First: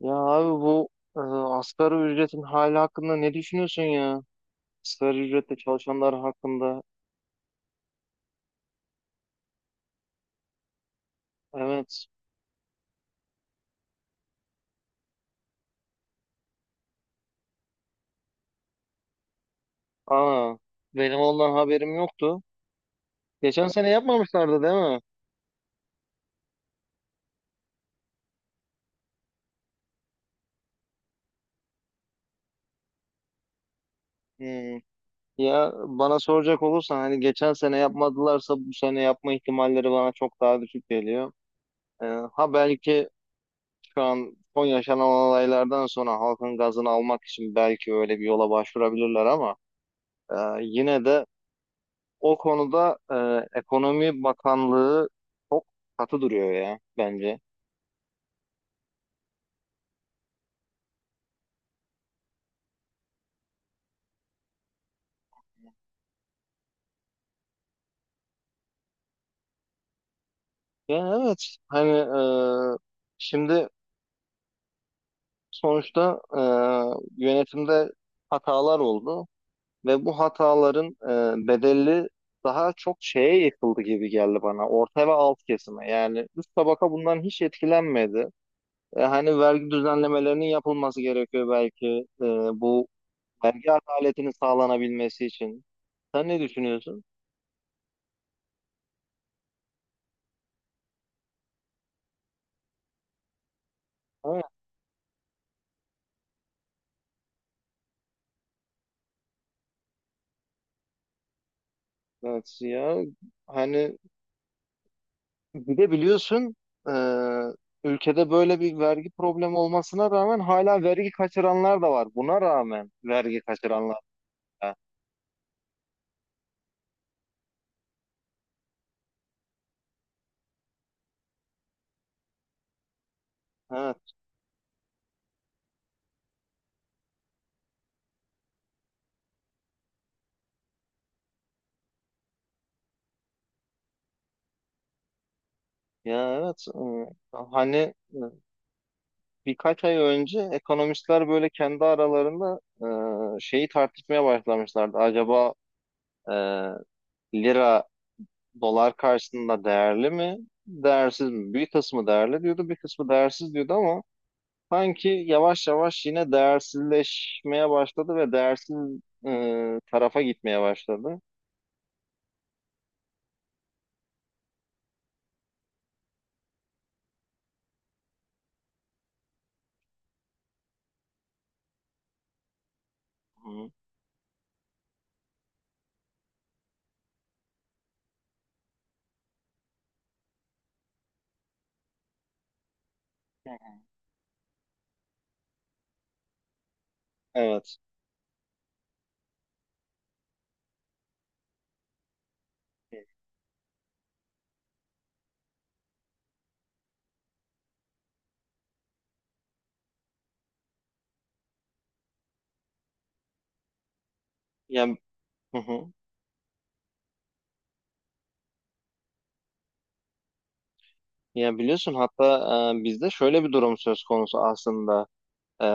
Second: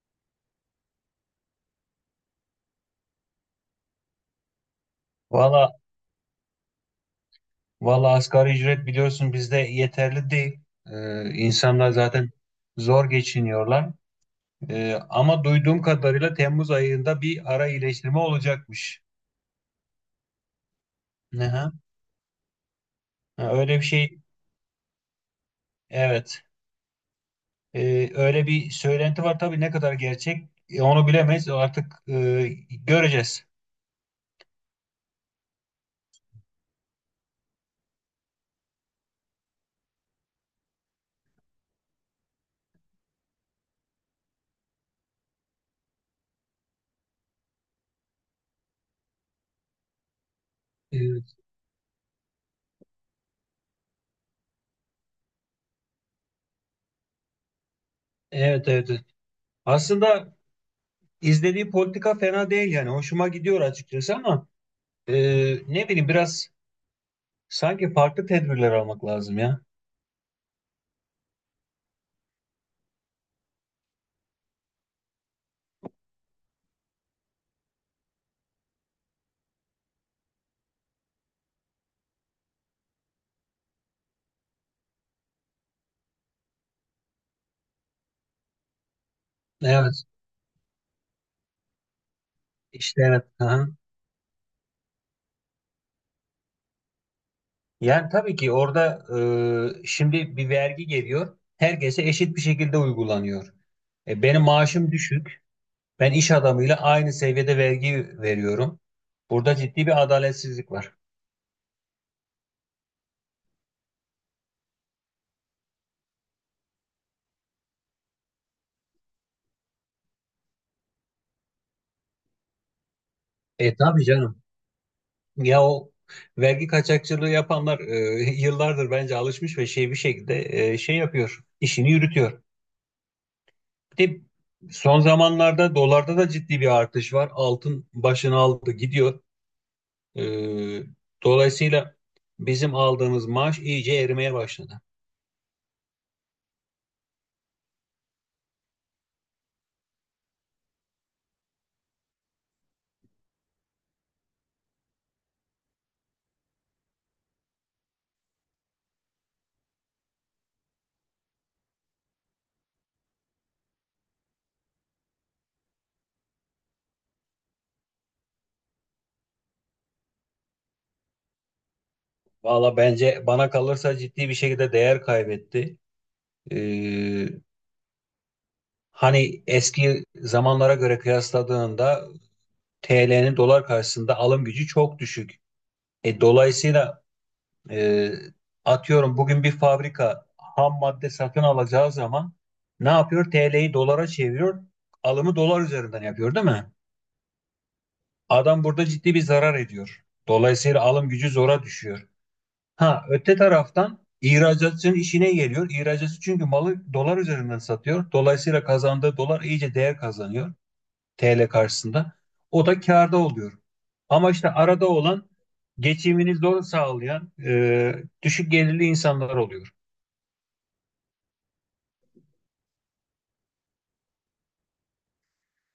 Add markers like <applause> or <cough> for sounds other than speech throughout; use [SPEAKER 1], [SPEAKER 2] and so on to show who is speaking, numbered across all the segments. [SPEAKER 1] Ya abi bu e, asgari ücretin hali hakkında ne düşünüyorsun ya? Asgari ücretle
[SPEAKER 2] Valla
[SPEAKER 1] çalışanlar hakkında.
[SPEAKER 2] valla asgari ücret biliyorsun bizde yeterli değil. İnsanlar
[SPEAKER 1] Evet.
[SPEAKER 2] zaten zor geçiniyorlar. Ama duyduğum kadarıyla Temmuz ayında bir ara iyileştirme olacakmış.
[SPEAKER 1] Aa, benim ondan
[SPEAKER 2] Aha.
[SPEAKER 1] haberim yoktu.
[SPEAKER 2] Ha,
[SPEAKER 1] Geçen
[SPEAKER 2] öyle bir
[SPEAKER 1] sene
[SPEAKER 2] şey
[SPEAKER 1] yapmamışlardı değil mi?
[SPEAKER 2] evet. Öyle bir söylenti var tabii ne kadar gerçek onu bilemeyiz artık, göreceğiz.
[SPEAKER 1] Hmm. Ya bana soracak olursan hani geçen sene yapmadılarsa bu sene yapma ihtimalleri bana çok daha düşük geliyor. E, ha belki şu an son yaşanan olaylardan sonra halkın gazını almak için belki öyle bir yola başvurabilirler ama e, yine
[SPEAKER 2] Evet,
[SPEAKER 1] de o konuda Ekonomi Bakanlığı çok katı duruyor ya bence.
[SPEAKER 2] evet, evet, evet. Aslında izlediği politika fena değil, yani hoşuma gidiyor açıkçası ama e, ne bileyim, biraz sanki farklı tedbirler almak lazım ya.
[SPEAKER 1] Yani evet, hani, e, şimdi sonuçta yönetimde hatalar oldu ve bu hataların bedeli daha çok şeye yıkıldı gibi geldi bana. Orta ve alt kesime, yani üst tabaka bundan hiç etkilenmedi. Hani vergi
[SPEAKER 2] Evet,
[SPEAKER 1] düzenlemelerinin yapılması gerekiyor belki, e, bu
[SPEAKER 2] işte evet. Aha.
[SPEAKER 1] vergi adaletinin sağlanabilmesi için. Sen ne düşünüyorsun?
[SPEAKER 2] Yani tabii ki orada, şimdi bir vergi geliyor. Herkese eşit bir şekilde uygulanıyor. E, benim maaşım düşük. Ben iş adamıyla aynı seviyede vergi veriyorum. Burada ciddi bir adaletsizlik var.
[SPEAKER 1] Evet ya? Hani bir de biliyorsun, e, ülkede böyle bir vergi problemi olmasına rağmen hala vergi kaçıranlar da var. Buna rağmen vergi
[SPEAKER 2] E
[SPEAKER 1] kaçıranlar
[SPEAKER 2] tabii canım.
[SPEAKER 1] da.
[SPEAKER 2] Ya o vergi kaçakçılığı yapanlar <laughs> yıllardır bence alışmış ve şey bir şekilde şey yapıyor, işini yürütüyor.
[SPEAKER 1] Evet.
[SPEAKER 2] Bir de son zamanlarda dolarda da ciddi bir artış var. Altın başını aldı gidiyor. Ee, Dolayısıyla bizim aldığımız maaş iyice erimeye başladı.
[SPEAKER 1] Ya evet. Hani, e, birkaç ay önce ekonomistler böyle kendi aralarında şeyi tartışmaya başlamışlardı. Acaba e, lira dolar karşısında değerli mi? Değersiz mi? Bir kısmı değerli diyordu, bir kısmı değersiz diyordu ama sanki yavaş yavaş yine değersizleşmeye başladı ve değersiz tarafa gitmeye başladı.
[SPEAKER 2] Valla bence bana kalırsa ciddi bir şekilde değer kaybetti. Ee, Hani eski zamanlara göre kıyasladığında TL'nin dolar
[SPEAKER 1] Hı.
[SPEAKER 2] karşısında alım gücü çok düşük. E, dolayısıyla e, atıyorum bugün bir fabrika ham madde satın alacağı zaman ne yapıyor? TL'yi dolara çeviriyor, alımı dolar üzerinden yapıyor, değil mi?
[SPEAKER 1] Evet.
[SPEAKER 2] Adam burada ciddi bir zarar ediyor. Dolayısıyla alım gücü zora düşüyor. Ha, öte taraftan ihracatçının işine geliyor. İhracatçı çünkü malı dolar üzerinden satıyor. Dolayısıyla kazandığı dolar iyice değer kazanıyor TL karşısında. O da kârda oluyor. Ama işte arada
[SPEAKER 1] Ya,
[SPEAKER 2] olan
[SPEAKER 1] hı hı.
[SPEAKER 2] geçimini zor sağlayan düşük gelirli insanlar oluyor.
[SPEAKER 1] Ya biliyorsun, hatta bizde şöyle bir durum söz konusu aslında. E,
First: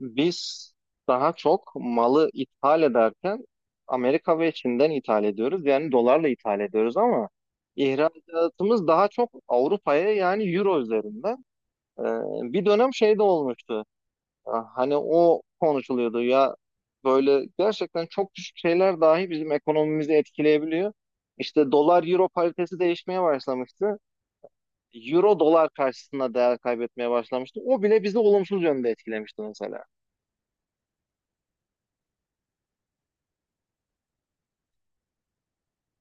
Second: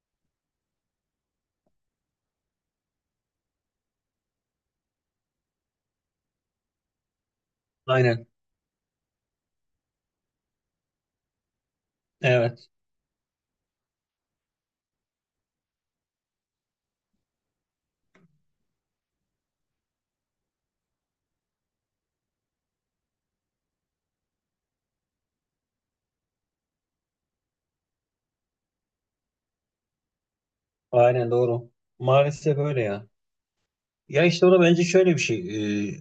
[SPEAKER 1] Biz daha çok malı ithal ederken Amerika ve Çin'den ithal ediyoruz. Yani dolarla ithal ediyoruz ama
[SPEAKER 2] Aynen.
[SPEAKER 1] ihracatımız daha çok Avrupa'ya, yani Euro üzerinden. E, Bir
[SPEAKER 2] Evet.
[SPEAKER 1] dönem şey de olmuştu. Hani o konuşuluyordu ya, böyle gerçekten çok küçük şeyler dahi bizim ekonomimizi etkileyebiliyor. İşte dolar euro paritesi değişmeye başlamıştı. Euro dolar karşısında değer kaybetmeye başlamıştı. O bile bizi olumsuz yönde etkilemişti mesela.
[SPEAKER 2] Aynen doğru. Maalesef öyle ya. Ya işte o da bence şöyle bir şey. e,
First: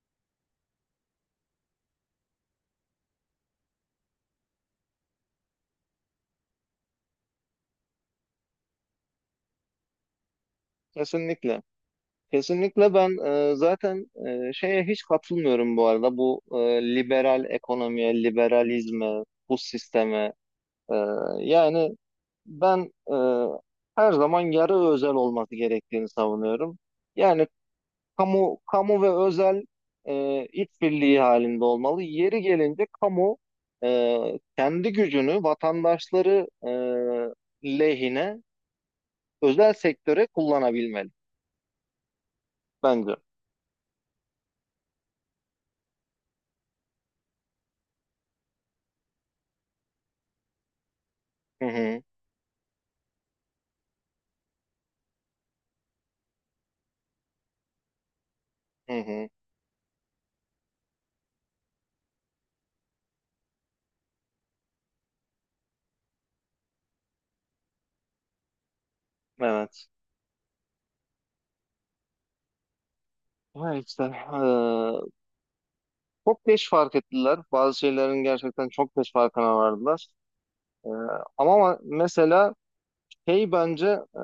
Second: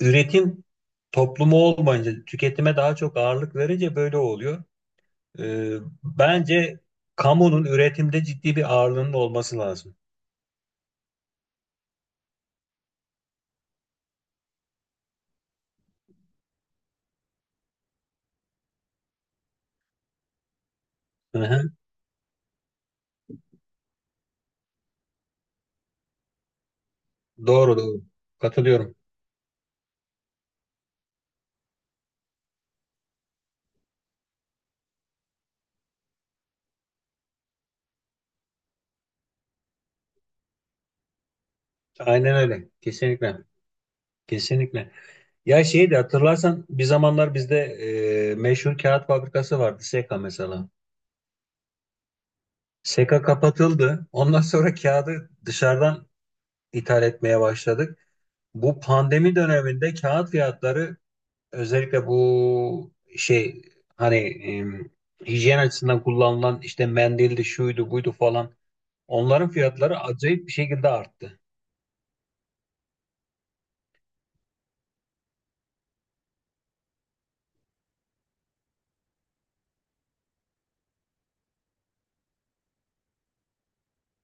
[SPEAKER 2] Üretim toplumu olmayınca, tüketime daha çok ağırlık verince böyle oluyor. E, bence kamunun üretimde ciddi bir ağırlığının olması lazım.
[SPEAKER 1] Kesinlikle. Kesinlikle ben e, zaten şeye hiç katılmıyorum bu arada. Bu liberal ekonomiye, liberalizme, bu sisteme. E,
[SPEAKER 2] Hı hı.
[SPEAKER 1] yani Ben her zaman yarı özel olması gerektiğini savunuyorum. Yani
[SPEAKER 2] Doğru doğru.
[SPEAKER 1] kamu
[SPEAKER 2] Katılıyorum.
[SPEAKER 1] kamu ve özel işbirliği halinde olmalı. Yeri gelince kamu kendi gücünü vatandaşları lehine özel sektöre kullanabilmeli
[SPEAKER 2] Aynen öyle.
[SPEAKER 1] bence.
[SPEAKER 2] Kesinlikle. Kesinlikle. Ya şeyi de hatırlarsan bir zamanlar bizde meşhur kağıt fabrikası vardı. SEKA mesela.
[SPEAKER 1] Hı hı,
[SPEAKER 2] SEKA kapatıldı. Ondan sonra kağıdı dışarıdan ithal etmeye başladık. Bu
[SPEAKER 1] hı hı,
[SPEAKER 2] pandemi döneminde kağıt fiyatları özellikle bu şey hani hijyen açısından kullanılan işte mendildi, şuydu buydu falan, onların
[SPEAKER 1] evet.
[SPEAKER 2] fiyatları acayip bir şekilde arttı.
[SPEAKER 1] Ha işte, çok geç fark ettiler. Bazı şeylerin gerçekten çok geç farkına vardılar. E, Ama mesela, hey, bence e,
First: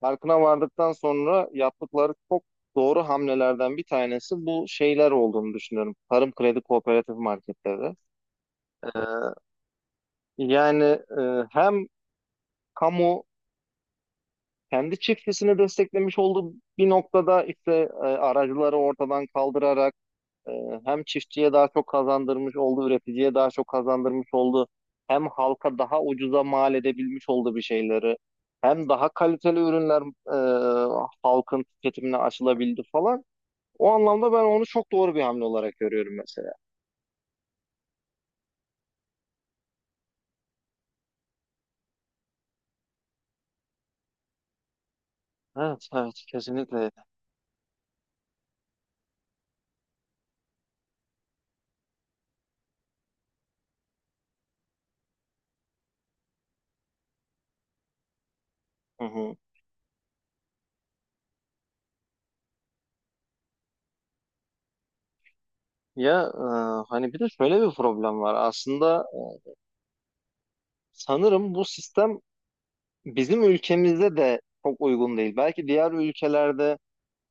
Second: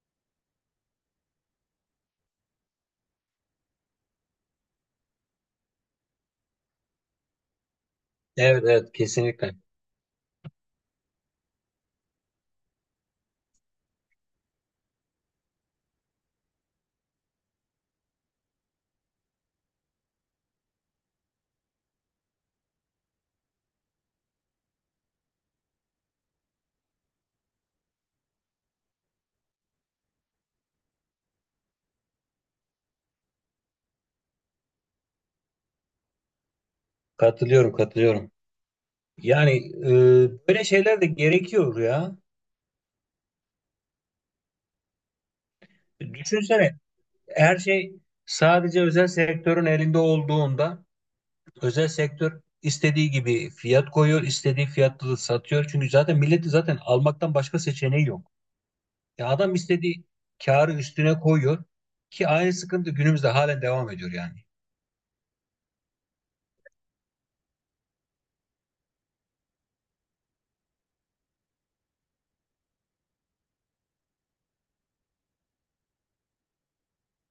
[SPEAKER 1] farkına vardıktan sonra yaptıkları çok doğru hamlelerden bir tanesi bu şeyler olduğunu düşünüyorum. Tarım kredi kooperatif marketleri.
[SPEAKER 2] Evet,
[SPEAKER 1] E,
[SPEAKER 2] evet, kesinlikle.
[SPEAKER 1] yani Hem kamu kendi çiftçisini desteklemiş olduğu bir noktada, işte aracıları ortadan kaldırarak, hem çiftçiye daha çok kazandırmış oldu, üreticiye daha çok kazandırmış oldu. Hem halka daha ucuza mal edebilmiş oldu bir şeyleri. Hem daha kaliteli ürünler halkın tüketimine açılabildi falan. O anlamda ben onu çok doğru bir hamle olarak görüyorum mesela.
[SPEAKER 2] Katılıyorum, katılıyorum. Yani böyle şeyler de gerekiyor ya.
[SPEAKER 1] Evet, evet,
[SPEAKER 2] Düşünsene,
[SPEAKER 1] kesinlikle.
[SPEAKER 2] her şey sadece özel sektörün elinde olduğunda özel sektör istediği gibi fiyat koyuyor, istediği fiyatlı satıyor. Çünkü zaten milleti zaten almaktan başka seçeneği yok.
[SPEAKER 1] Hı
[SPEAKER 2] Ya
[SPEAKER 1] hı.
[SPEAKER 2] adam istediği karı üstüne koyuyor ki aynı sıkıntı günümüzde halen devam ediyor yani.
[SPEAKER 1] Ya hani bir de şöyle bir problem var. Aslında sanırım bu sistem bizim ülkemizde de çok uygun değil. Belki diğer ülkelerde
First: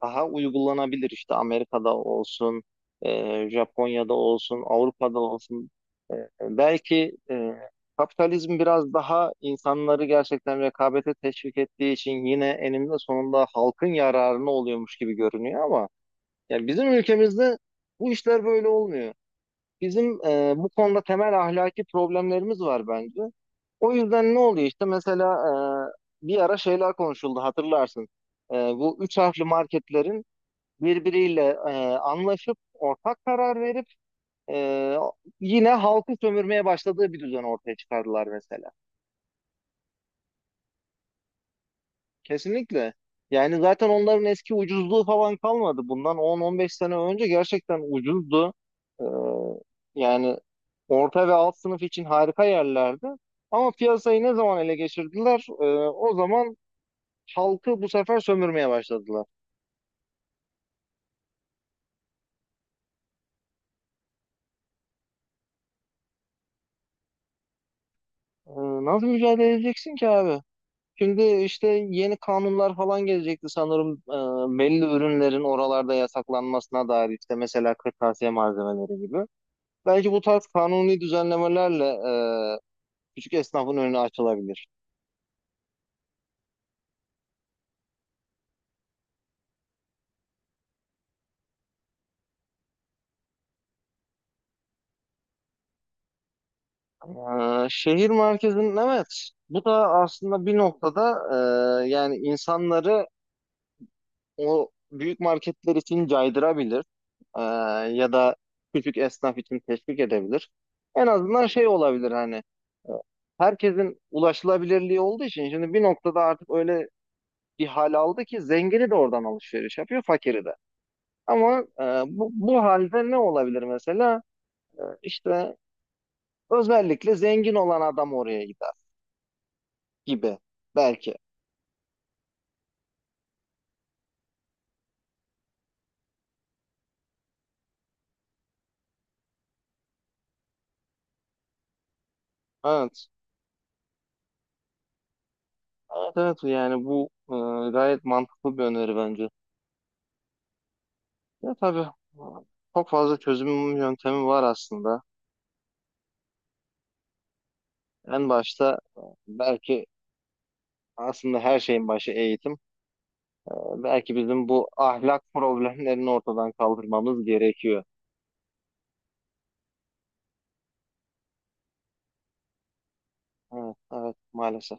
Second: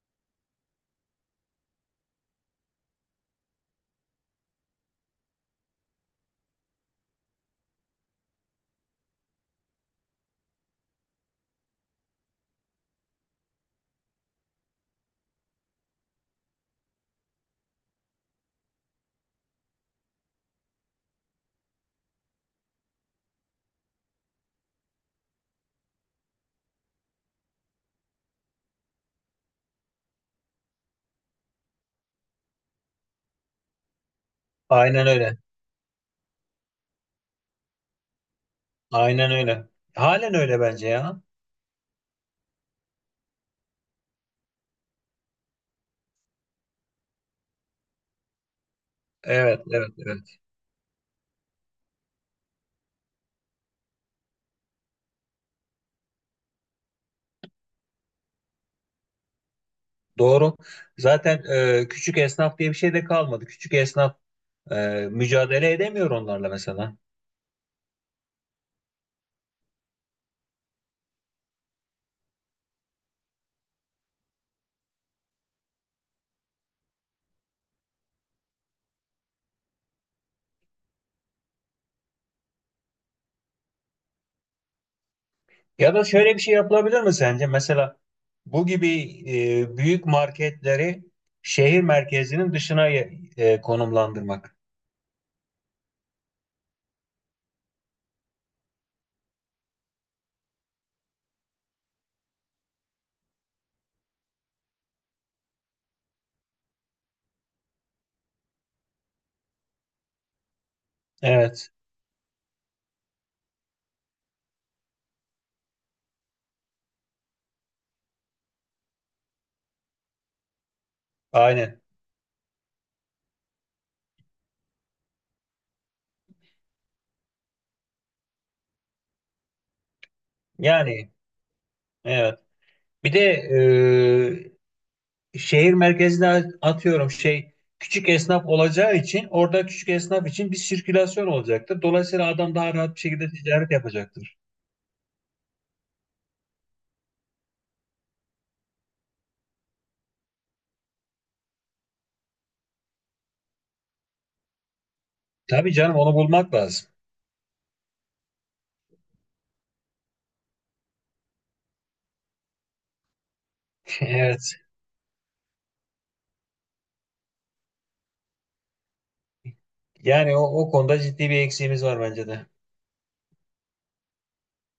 [SPEAKER 1] daha uygulanabilir, işte Amerika'da olsun, Japonya'da olsun, Avrupa'da olsun. E, Belki kapitalizm biraz daha insanları gerçekten rekabete teşvik ettiği için yine eninde sonunda halkın yararına oluyormuş gibi görünüyor ama yani bizim ülkemizde bu işler böyle olmuyor. Bizim, bu konuda temel ahlaki problemlerimiz var bence. O yüzden ne oluyor işte mesela, bir ara şeyler konuşuldu hatırlarsın. Bu üç harfli marketlerin birbiriyle e, anlaşıp ortak karar verip e,
[SPEAKER 2] Aynen öyle.
[SPEAKER 1] yine halkı sömürmeye başladığı bir düzen ortaya çıkardılar mesela.
[SPEAKER 2] Aynen öyle. Halen öyle bence ya.
[SPEAKER 1] Kesinlikle. Yani zaten onların eski ucuzluğu falan kalmadı. Bundan 10-15 sene önce gerçekten ucuzdu. E,
[SPEAKER 2] Evet, evet,
[SPEAKER 1] Yani
[SPEAKER 2] evet.
[SPEAKER 1] orta ve alt sınıf için harika yerlerdi. Ama piyasayı ne zaman ele geçirdiler? O zaman halkı bu sefer sömürmeye başladılar.
[SPEAKER 2] Doğru. Zaten küçük esnaf diye bir şey de kalmadı. Küçük esnaf e, mücadele edemiyor onlarla mesela.
[SPEAKER 1] E, nasıl mücadele edeceksin ki abi? Şimdi işte yeni kanunlar falan gelecekti sanırım, belli ürünlerin oralarda yasaklanmasına dair, işte mesela kırtasiye malzemeleri gibi. Belki bu tarz kanuni düzenlemelerle e, küçük esnafın önü açılabilir.
[SPEAKER 2] Ya da şöyle bir şey yapılabilir mi sence? Mesela bu gibi büyük marketleri şehir merkezinin dışına konumlandırmak.
[SPEAKER 1] Şehir merkezinin, evet, bu da aslında bir noktada yani insanları o büyük marketler için caydırabilir. Ee, Ya da küçük esnaf için teşvik edebilir. En azından şey
[SPEAKER 2] Evet,
[SPEAKER 1] olabilir, hani e, herkesin ulaşılabilirliği olduğu için şimdi bir noktada artık öyle bir hal aldı ki zengini de oradan alışveriş yapıyor, fakiri de. Ama
[SPEAKER 2] aynen.
[SPEAKER 1] bu halde ne olabilir mesela? İşte özellikle zengin olan adam oraya gider gibi
[SPEAKER 2] Yani
[SPEAKER 1] belki.
[SPEAKER 2] evet. Bir de şehir merkezine atıyorum şey küçük esnaf olacağı için orada küçük esnaf için bir sirkülasyon olacaktır. Dolayısıyla adam daha rahat bir
[SPEAKER 1] Evet.
[SPEAKER 2] şekilde ticaret yapacaktır.
[SPEAKER 1] Evet, evet, yani bu gayet mantıklı bir öneri bence. Ya tabii çok fazla çözüm yöntemi var aslında.
[SPEAKER 2] Tabii canım onu bulmak lazım.
[SPEAKER 1] En başta belki aslında her şeyin başı eğitim.
[SPEAKER 2] <laughs>
[SPEAKER 1] Belki
[SPEAKER 2] Evet.
[SPEAKER 1] bizim bu ahlak problemlerini ortadan kaldırmamız gerekiyor.
[SPEAKER 2] Yani o, o konuda ciddi bir eksiğimiz var bence de.
[SPEAKER 1] Evet, evet maalesef.